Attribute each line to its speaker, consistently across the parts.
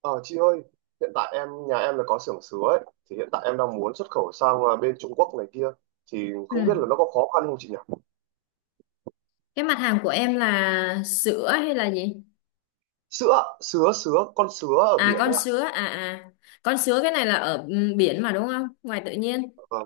Speaker 1: Ờ, chị ơi, hiện tại em nhà em có xưởng sứa ấy, thì hiện tại em đang muốn xuất khẩu sang bên Trung Quốc này kia, thì không biết
Speaker 2: Ừ.
Speaker 1: là nó có khó khăn không chị nhỉ?
Speaker 2: Cái mặt hàng của em là sữa hay là gì?
Speaker 1: Sứa, con sứa ở
Speaker 2: À,
Speaker 1: biển
Speaker 2: con
Speaker 1: ấy ạ.
Speaker 2: sứa à. Con sứa cái này là ở biển mà đúng không? Ngoài tự nhiên,
Speaker 1: Ờ,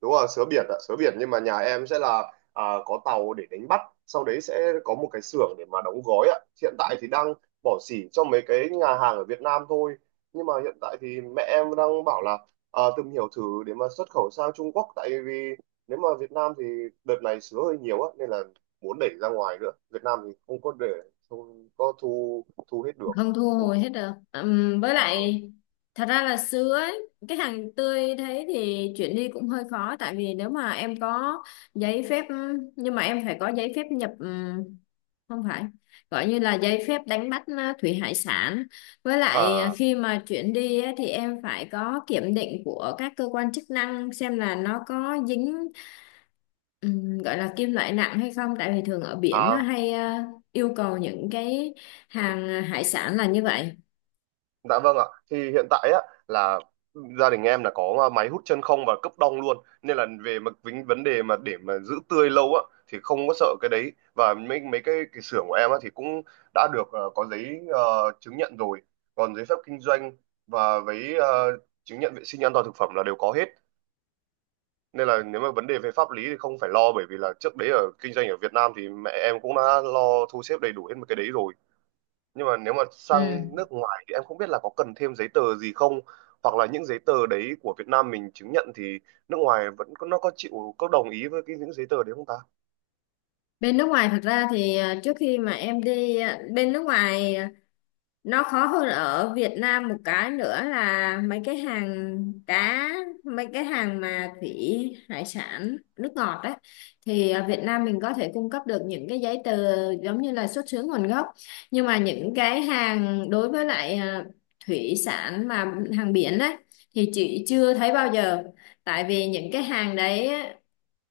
Speaker 1: Đúng rồi, sứa biển ạ, sứa biển, nhưng mà nhà em sẽ là có tàu để đánh bắt, sau đấy sẽ có một cái xưởng để mà đóng gói ạ. Hiện tại thì đang bỏ xỉ cho mấy cái nhà hàng ở Việt Nam thôi, nhưng mà hiện tại thì mẹ em đang bảo là tìm hiểu thử để mà xuất khẩu sang Trung Quốc, tại vì nếu mà Việt Nam thì đợt này sứa hơi nhiều á, nên là muốn đẩy ra ngoài nữa. Việt Nam thì không có để, không có thu thu hết được.
Speaker 2: không thu hồi hết được. Với lại thật ra là sứa ấy, cái hàng tươi thế thì chuyển đi cũng hơi khó, tại vì nếu mà em có giấy phép nhưng mà em phải có giấy phép nhập, không phải gọi như là giấy phép đánh bắt thủy hải sản, với lại
Speaker 1: À,
Speaker 2: khi mà chuyển đi á, thì em phải có kiểm định của các cơ quan chức năng xem là nó có dính gọi là kim loại nặng hay không, tại vì thường ở biển nó
Speaker 1: à.
Speaker 2: hay yêu cầu những cái hàng hải sản là như vậy.
Speaker 1: Dạ vâng ạ. Thì hiện tại á là gia đình em là có máy hút chân không và cấp đông luôn, nên là về mà vấn vấn đề mà để mà giữ tươi lâu á thì không có sợ cái đấy. Và mấy mấy cái xưởng của em á thì cũng đã được, có giấy, chứng nhận rồi, còn giấy phép kinh doanh và với, chứng nhận vệ sinh an toàn thực phẩm là đều có hết. Nên là nếu mà vấn đề về pháp lý thì không phải lo, bởi vì là trước đấy ở kinh doanh ở Việt Nam thì mẹ em cũng đã lo thu xếp đầy đủ hết một cái đấy rồi. Nhưng mà nếu mà
Speaker 2: Ừm.
Speaker 1: sang nước ngoài thì em không biết là có cần thêm giấy tờ gì không, hoặc là những giấy tờ đấy của Việt Nam mình chứng nhận thì nước ngoài vẫn có, nó có chịu, có đồng ý với cái những giấy tờ đấy không ta.
Speaker 2: Bên nước ngoài thật ra thì trước khi mà em đi bên nước ngoài nó khó hơn ở Việt Nam, một cái nữa là cá mấy cái hàng mà thủy hải sản nước ngọt đấy, thì ở Việt Nam mình có thể cung cấp được những cái giấy tờ giống như là xuất xứ nguồn gốc. Nhưng mà những cái hàng đối với lại thủy sản mà hàng biển đấy thì chị chưa thấy bao giờ. Tại vì những cái hàng đấy á,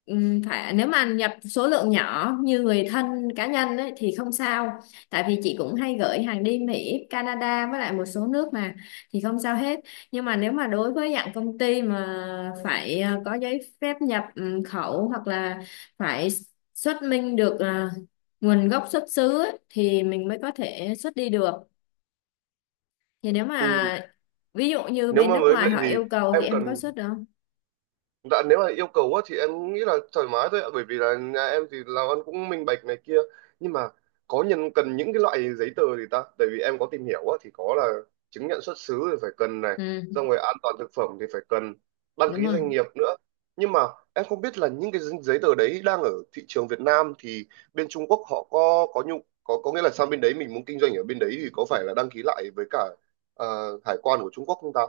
Speaker 2: phải nếu mà nhập số lượng nhỏ như người thân cá nhân ấy, thì không sao. Tại vì chị cũng hay gửi hàng đi Mỹ, Canada với lại một số nước mà, thì không sao hết. Nhưng mà nếu mà đối với dạng công ty mà phải có giấy phép nhập khẩu, hoặc là phải xuất minh được nguồn gốc xuất xứ ấy, thì mình mới có thể xuất đi được. Thì nếu
Speaker 1: Ừ.
Speaker 2: mà ví dụ như
Speaker 1: Nếu
Speaker 2: bên
Speaker 1: mà
Speaker 2: nước
Speaker 1: mới
Speaker 2: ngoài
Speaker 1: vậy
Speaker 2: họ
Speaker 1: thì
Speaker 2: yêu cầu
Speaker 1: em
Speaker 2: thì em có
Speaker 1: cần.
Speaker 2: xuất được không?
Speaker 1: Dạ, nếu mà yêu cầu á, thì em nghĩ là thoải mái thôi ạ, bởi vì là nhà em thì làm ăn cũng minh bạch này kia. Nhưng mà có nhân cần những cái loại giấy tờ gì ta, tại vì em có tìm hiểu á, thì có là chứng nhận xuất xứ thì phải cần này,
Speaker 2: Ừ,
Speaker 1: xong rồi an toàn thực phẩm thì phải cần đăng
Speaker 2: đúng
Speaker 1: ký
Speaker 2: rồi.
Speaker 1: doanh nghiệp nữa. Nhưng mà em không biết là những cái giấy tờ đấy đang ở thị trường Việt Nam thì bên Trung Quốc họ có nghĩa là sang bên đấy mình muốn kinh doanh ở bên đấy thì có phải là đăng ký lại với cả, ờ, hải quan của Trung Quốc không ta.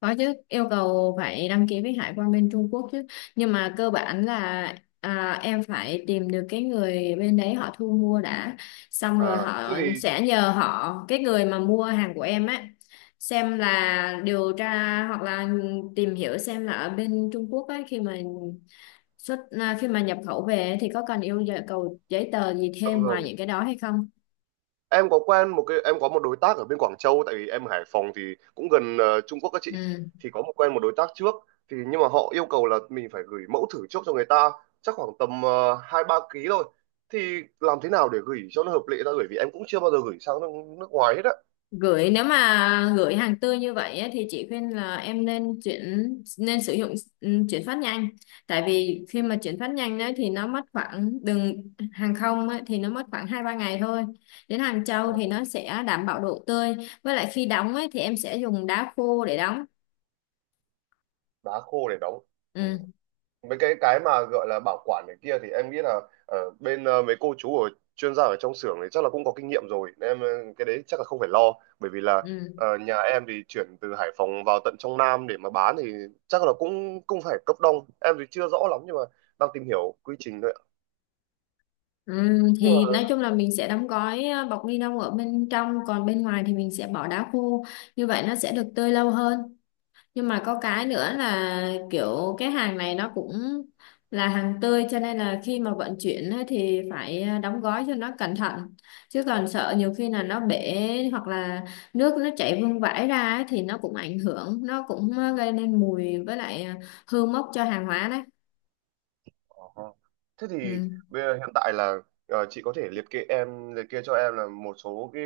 Speaker 2: Có chứ, yêu cầu phải đăng ký với hải quan bên Trung Quốc chứ. Nhưng mà cơ bản là em phải tìm được cái người bên đấy họ thu mua đã. Xong rồi
Speaker 1: À, thế
Speaker 2: họ
Speaker 1: thì.
Speaker 2: sẽ nhờ họ, cái người mà mua hàng của em á, xem là điều tra hoặc là tìm hiểu xem là ở bên Trung Quốc ấy khi mà khi mà nhập khẩu về thì có cần yêu cầu giấy tờ gì
Speaker 1: Dạ
Speaker 2: thêm ngoài
Speaker 1: vâng,
Speaker 2: những cái đó hay không.
Speaker 1: em có quen một cái, em có một đối tác ở bên Quảng Châu, tại vì em ở Hải Phòng thì cũng gần, Trung Quốc các chị,
Speaker 2: Ừ.
Speaker 1: thì có một quen một đối tác trước. Thì nhưng mà họ yêu cầu là mình phải gửi mẫu thử trước cho người ta, chắc khoảng tầm 2-3 ký thôi. Thì làm thế nào để gửi cho nó hợp lệ ta, gửi vì em cũng chưa bao giờ gửi sang nước ngoài hết á.
Speaker 2: Nếu mà gửi hàng tươi như vậy á, thì chị khuyên là em nên chuyển nên sử dụng chuyển phát nhanh. Tại vì khi mà chuyển phát nhanh đấy thì nó mất khoảng đường hàng không á, thì nó mất khoảng 2-3 ngày thôi, đến Hàng Châu
Speaker 1: Ờ,
Speaker 2: thì nó sẽ đảm bảo độ tươi. Với lại khi đóng ấy, thì em sẽ dùng đá khô để đóng.
Speaker 1: đá khô để đóng. Ừ.
Speaker 2: Ừ,
Speaker 1: Mấy cái mà gọi là bảo quản này kia thì em nghĩ là ở bên, mấy cô chú ở chuyên gia ở trong xưởng thì chắc là cũng có kinh nghiệm rồi, nên em, cái đấy chắc là không phải lo, bởi vì là,
Speaker 2: ừ,
Speaker 1: nhà em thì chuyển từ Hải Phòng vào tận trong Nam để mà bán thì chắc là cũng cũng phải cấp đông. Em thì chưa rõ lắm, nhưng mà đang tìm hiểu quy trình thôi ạ.
Speaker 2: ừ.
Speaker 1: Nhưng mà.
Speaker 2: Thì nói chung là mình sẽ đóng gói bọc ni lông ở bên trong, còn bên ngoài thì mình sẽ bỏ đá khô. Như vậy nó sẽ được tươi lâu hơn. Nhưng mà có cái nữa là kiểu cái hàng này nó cũng là hàng tươi, cho nên là khi mà vận chuyển á thì phải đóng gói cho nó cẩn thận. Chứ còn sợ nhiều khi là nó bể, hoặc là nước nó chảy vương vãi ra á thì nó cũng ảnh hưởng, nó cũng gây nên mùi với lại hư mốc cho hàng hóa đấy.
Speaker 1: Ồ. Thế thì
Speaker 2: Ừ.
Speaker 1: bây giờ hiện tại là, chị có thể liệt kê, em liệt kê cho em là một số cái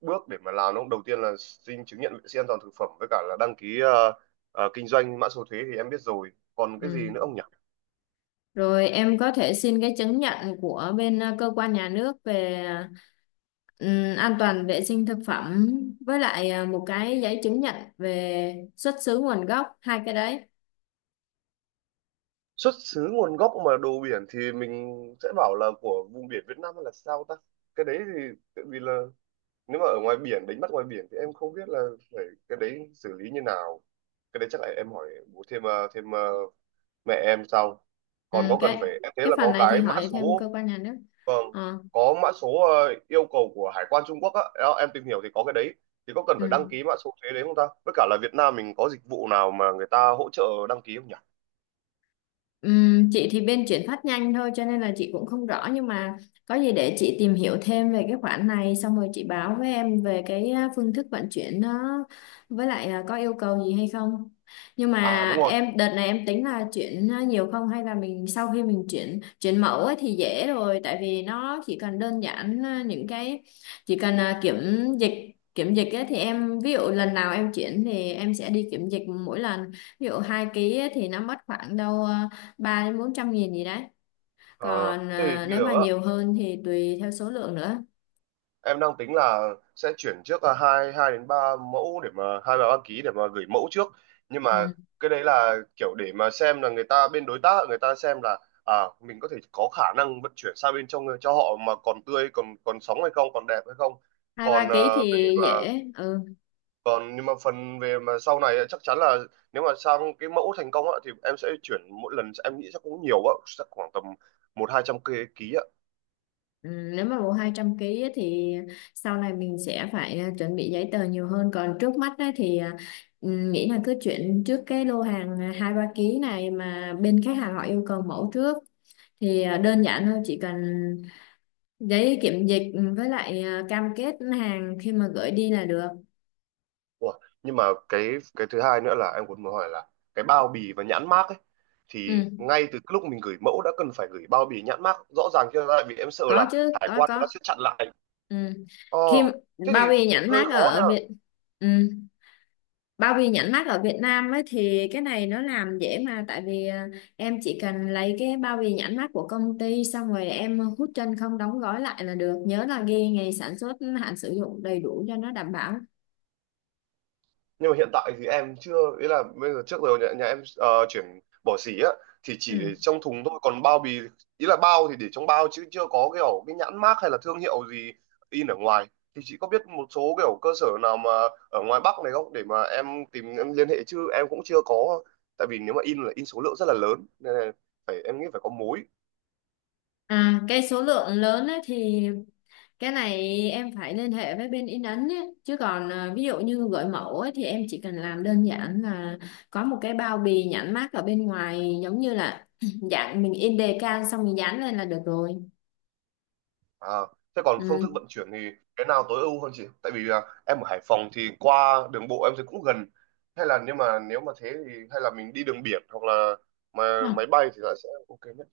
Speaker 1: bước để mà làm, đúng không? Đầu tiên là xin chứng nhận vệ sinh an toàn thực phẩm với cả là đăng ký, kinh doanh mã số thuế thì em biết rồi. Còn cái gì
Speaker 2: Ừ.
Speaker 1: nữa không nhỉ?
Speaker 2: Rồi em có thể xin cái chứng nhận của bên cơ quan nhà nước về an toàn vệ sinh thực phẩm, với lại một cái giấy chứng nhận về xuất xứ nguồn gốc. Hai cái đấy.
Speaker 1: Xuất xứ nguồn gốc mà đồ biển thì mình sẽ bảo là của vùng biển Việt Nam hay là sao ta? Cái đấy thì tại vì là nếu mà ở ngoài biển, đánh bắt ngoài biển thì em không biết là phải cái đấy xử lý như nào. Cái đấy chắc là em hỏi bố thêm, thêm mẹ em xong, còn
Speaker 2: Ừ,
Speaker 1: có cần phải,
Speaker 2: cái
Speaker 1: em thấy
Speaker 2: cái
Speaker 1: là
Speaker 2: phần
Speaker 1: có
Speaker 2: này thì
Speaker 1: cái mã
Speaker 2: hỏi thêm cơ
Speaker 1: số.
Speaker 2: quan nhà nước.
Speaker 1: Vâng,
Speaker 2: Ờ,
Speaker 1: có mã số, yêu cầu của hải quan Trung Quốc á. Đó, em tìm hiểu thì có cái đấy, thì có cần phải
Speaker 2: ừ.
Speaker 1: đăng ký mã số thuế đấy không ta, với cả là Việt Nam mình có dịch vụ nào mà người ta hỗ trợ đăng ký không nhỉ.
Speaker 2: Chị thì bên chuyển phát nhanh thôi cho nên là chị cũng không rõ. Nhưng mà có gì để chị tìm hiểu thêm về cái khoản này, xong rồi chị báo với em về cái phương thức vận chuyển nó với lại có yêu cầu gì hay không. Nhưng
Speaker 1: À,
Speaker 2: mà
Speaker 1: đúng rồi.
Speaker 2: em đợt này em tính là chuyển nhiều không, hay là mình sau khi mình chuyển chuyển mẫu ấy thì dễ rồi. Tại vì nó chỉ cần đơn giản những cái chỉ cần dịch kiểm dịch ấy, thì em ví dụ lần nào em chuyển thì em sẽ đi kiểm dịch mỗi lần. Ví dụ 2 ký ấy thì nó mất khoảng đâu 300-400 nghìn gì đấy.
Speaker 1: ờ
Speaker 2: Còn
Speaker 1: Thế thì bây
Speaker 2: nếu
Speaker 1: giờ
Speaker 2: mà
Speaker 1: á
Speaker 2: nhiều hơn thì tùy theo số lượng nữa.
Speaker 1: em đang tính là sẽ chuyển trước là hai hai đến ba mẫu để mà hai ba đăng ký, để mà gửi mẫu trước. Nhưng mà
Speaker 2: Ừ.
Speaker 1: cái đấy là kiểu để mà xem là người ta, bên đối tác người ta xem là à mình có thể có khả năng vận chuyển sang bên trong cho họ mà còn tươi, còn còn sống hay không, còn đẹp hay không.
Speaker 2: 2-3
Speaker 1: Còn,
Speaker 2: kg thì
Speaker 1: về mà,
Speaker 2: dễ. Ừ.
Speaker 1: còn nhưng mà phần về mà sau này ấy, chắc chắn là nếu mà sang cái mẫu thành công á, thì em sẽ chuyển mỗi lần, em nghĩ chắc cũng nhiều á, chắc khoảng tầm 1-2 trăm ký.
Speaker 2: Ừ. Nếu mà bộ 200 kg á thì sau này mình sẽ phải chuẩn bị giấy tờ nhiều hơn. Còn trước mắt á thì nghĩ là cứ chuyển trước cái lô hàng 2-3 ký này, mà bên khách hàng họ yêu cầu mẫu trước, thì đơn giản thôi, chỉ cần giấy kiểm dịch với lại cam kết hàng khi mà gửi đi là được.
Speaker 1: Ủa, nhưng mà cái cái thứ hai nữa là em cũng muốn hỏi là cái bao bì và nhãn mác ấy, thì
Speaker 2: Ừ.
Speaker 1: ngay từ cái lúc mình gửi mẫu đã cần phải gửi bao bì nhãn mác rõ ràng chưa, tại vì em sợ
Speaker 2: Có
Speaker 1: là
Speaker 2: chứ,
Speaker 1: hải
Speaker 2: có,
Speaker 1: quan nó
Speaker 2: có.
Speaker 1: sẽ chặn lại.
Speaker 2: Ừ.
Speaker 1: Ờ,
Speaker 2: khi
Speaker 1: thế
Speaker 2: bao
Speaker 1: thì
Speaker 2: bì nhãn
Speaker 1: hơi
Speaker 2: mác
Speaker 1: khó nha.
Speaker 2: ở Việt ừ. Bao bì nhãn mác ở Việt Nam ấy thì cái này nó làm dễ mà, tại vì em chỉ cần lấy cái bao bì nhãn mác của công ty xong rồi em hút chân không đóng gói lại là được. Nhớ là ghi ngày sản xuất, hạn sử dụng đầy đủ cho nó đảm bảo.
Speaker 1: Nhưng mà hiện tại thì em chưa, ý là bây giờ trước giờ nhà em, chuyển bỏ xỉ á thì chỉ
Speaker 2: Ừ.
Speaker 1: để trong thùng thôi, còn bao bì, ý là bao thì để trong bao, chứ chưa có kiểu cái nhãn mác hay là thương hiệu gì in ở ngoài. Thì chị có biết một số kiểu cơ sở nào mà ở ngoài Bắc này không, để mà em tìm, em liên hệ, chứ em cũng chưa có. Tại vì nếu mà in là in số lượng rất là lớn nên là phải, em nghĩ phải có mối.
Speaker 2: À, cái số lượng lớn ấy thì cái này em phải liên hệ với bên in ấn ấy. Chứ còn ví dụ như gửi mẫu ấy, thì em chỉ cần làm đơn giản là có một cái bao bì nhãn mác ở bên ngoài, giống như là dạng mình in đề can xong mình dán lên là được rồi.
Speaker 1: À, thế còn phương thức
Speaker 2: Ừ.
Speaker 1: vận chuyển thì cái nào tối ưu hơn chị? Tại vì, em ở Hải Phòng thì qua đường bộ em thấy cũng gần. Hay là, nếu mà thế thì hay là mình đi đường biển, hoặc là mà
Speaker 2: Đúng không?
Speaker 1: máy bay thì là sẽ ok nhất.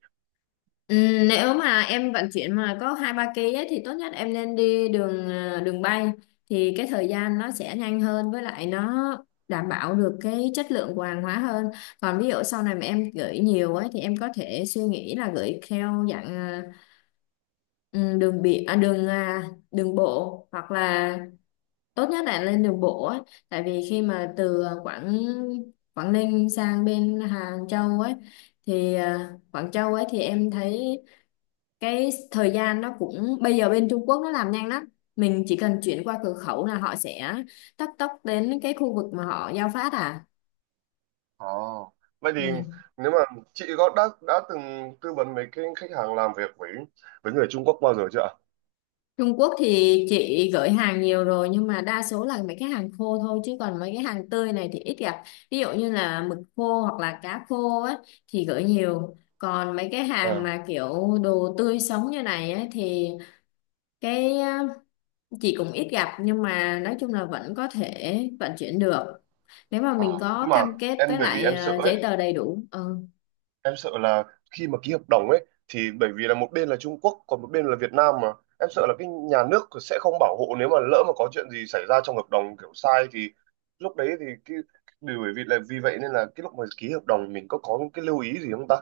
Speaker 2: Ừ, nếu mà em vận chuyển mà có 2-3 ký ấy, thì tốt nhất em nên đi đường bay, thì cái thời gian nó sẽ nhanh hơn, với lại nó đảm bảo được cái chất lượng của hàng hóa hơn. Còn ví dụ sau này mà em gửi nhiều ấy thì em có thể suy nghĩ là gửi theo dạng Ừ, đường biển, đường bộ, hoặc là tốt nhất là lên đường bộ á. Tại vì khi mà từ à, Quảng Quảng Ninh sang bên Hàng Châu ấy, thì Quảng Châu ấy thì em thấy cái thời gian nó cũng, bây giờ bên Trung Quốc nó làm nhanh lắm. Mình chỉ cần chuyển qua cửa khẩu là họ sẽ tấp tốc đến cái khu vực mà họ giao phát
Speaker 1: Ồ. Vậy thì,
Speaker 2: ừ.
Speaker 1: nếu mà chị có đã từng tư vấn mấy cái khách hàng làm việc với, người Trung Quốc bao giờ chưa ạ?
Speaker 2: Trung Quốc thì chị gửi hàng nhiều rồi nhưng mà đa số là mấy cái hàng khô thôi, chứ còn mấy cái hàng tươi này thì ít gặp. Ví dụ như là mực khô hoặc là cá khô á thì gửi nhiều. Còn mấy cái hàng
Speaker 1: Ờ.
Speaker 2: mà kiểu đồ tươi sống như này á thì cái chị cũng ít gặp, nhưng mà nói chung là vẫn có thể vận chuyển được. Nếu mà
Speaker 1: À,
Speaker 2: mình có
Speaker 1: nhưng mà
Speaker 2: cam kết
Speaker 1: em,
Speaker 2: với
Speaker 1: bởi vì
Speaker 2: lại
Speaker 1: em sợ ấy,
Speaker 2: giấy tờ đầy đủ. Ừ.
Speaker 1: em sợ là khi mà ký hợp đồng ấy thì bởi vì là một bên là Trung Quốc còn một bên là Việt Nam mà em sợ là cái nhà nước sẽ không bảo hộ, nếu mà lỡ mà có chuyện gì xảy ra trong hợp đồng kiểu sai thì lúc đấy thì cái điều, bởi vì là vì vậy nên là cái lúc mà ký hợp đồng mình có những cái lưu ý gì không ta?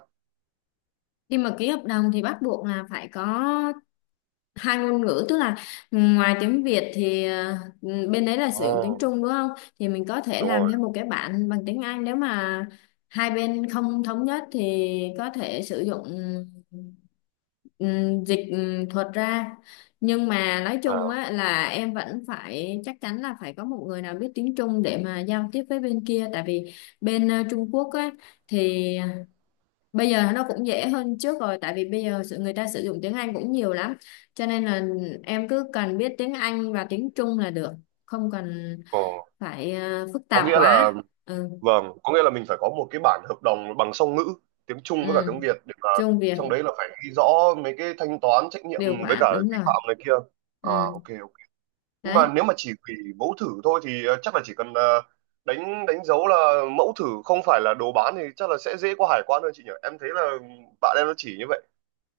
Speaker 2: Khi mà ký hợp đồng thì bắt buộc là phải có hai ngôn ngữ, tức là ngoài tiếng Việt thì bên đấy là sử dụng tiếng
Speaker 1: Ồ,
Speaker 2: Trung đúng không, thì mình có thể
Speaker 1: đúng
Speaker 2: làm
Speaker 1: rồi.
Speaker 2: thêm một cái bản bằng tiếng Anh. Nếu mà hai bên không thống nhất thì có thể sử dụng dịch thuật ra. Nhưng mà nói
Speaker 1: À,
Speaker 2: chung á là em vẫn phải chắc chắn là phải có một người nào biết tiếng Trung để mà giao tiếp với bên kia. Tại vì bên Trung Quốc á thì bây giờ nó cũng dễ hơn trước rồi, tại vì bây giờ người ta sử dụng tiếng Anh cũng nhiều lắm, cho nên là em cứ cần biết tiếng Anh và tiếng Trung là được, không cần
Speaker 1: ờ.
Speaker 2: phải phức
Speaker 1: Có
Speaker 2: tạp
Speaker 1: nghĩa là,
Speaker 2: quá. Ừ.
Speaker 1: vâng, có nghĩa là mình phải có một cái bản hợp đồng bằng song ngữ tiếng Trung với cả
Speaker 2: Ừ.
Speaker 1: tiếng Việt, để mà
Speaker 2: Trung Việt.
Speaker 1: trong đấy là phải ghi rõ mấy cái thanh toán, trách nhiệm
Speaker 2: Điều
Speaker 1: với
Speaker 2: khoản
Speaker 1: cả
Speaker 2: đúng
Speaker 1: vi
Speaker 2: rồi.
Speaker 1: phạm này kia. À,
Speaker 2: Ừ.
Speaker 1: ok ok. Nhưng mà
Speaker 2: Đấy.
Speaker 1: nếu mà chỉ hủy mẫu thử thôi thì, chắc là chỉ cần, đánh đánh dấu là mẫu thử không phải là đồ bán thì chắc là sẽ dễ qua hải quan hơn chị nhỉ. Em thấy là bạn em nó chỉ như vậy.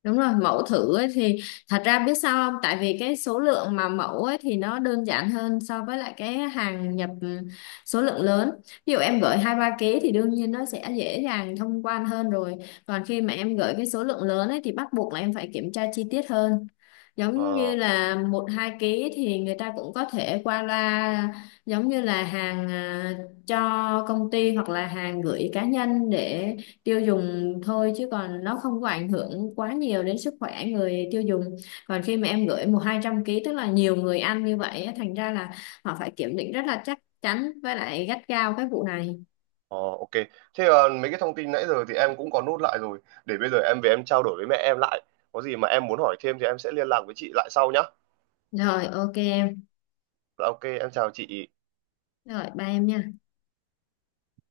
Speaker 2: Đúng rồi, mẫu thử ấy thì thật ra biết sao không? Tại vì cái số lượng mà mẫu ấy thì nó đơn giản hơn so với lại cái hàng nhập số lượng lớn. Ví dụ em gửi 2-3 ký thì đương nhiên nó sẽ dễ dàng thông quan hơn rồi. Còn khi mà em gửi cái số lượng lớn ấy thì bắt buộc là em phải kiểm tra chi tiết hơn. Giống như
Speaker 1: Ờ,
Speaker 2: là 1-2 ký thì người ta cũng có thể qua loa, giống như là hàng cho công ty hoặc là hàng gửi cá nhân để tiêu dùng thôi, chứ còn nó không có ảnh hưởng quá nhiều đến sức khỏe người tiêu dùng. Còn khi mà em gửi 100-200 ký tức là nhiều người ăn như vậy á, thành ra là họ phải kiểm định rất là chắc chắn với lại gắt gao cái vụ này.
Speaker 1: ờ, ok. Thế, mấy cái thông tin nãy giờ thì em cũng có nốt lại rồi, để bây giờ em về em trao đổi với mẹ em lại, có gì mà em muốn hỏi thêm thì em sẽ liên lạc với chị lại sau nhá.
Speaker 2: Rồi, ok em.
Speaker 1: Dạ, ok em chào chị.
Speaker 2: Rồi ba em nha.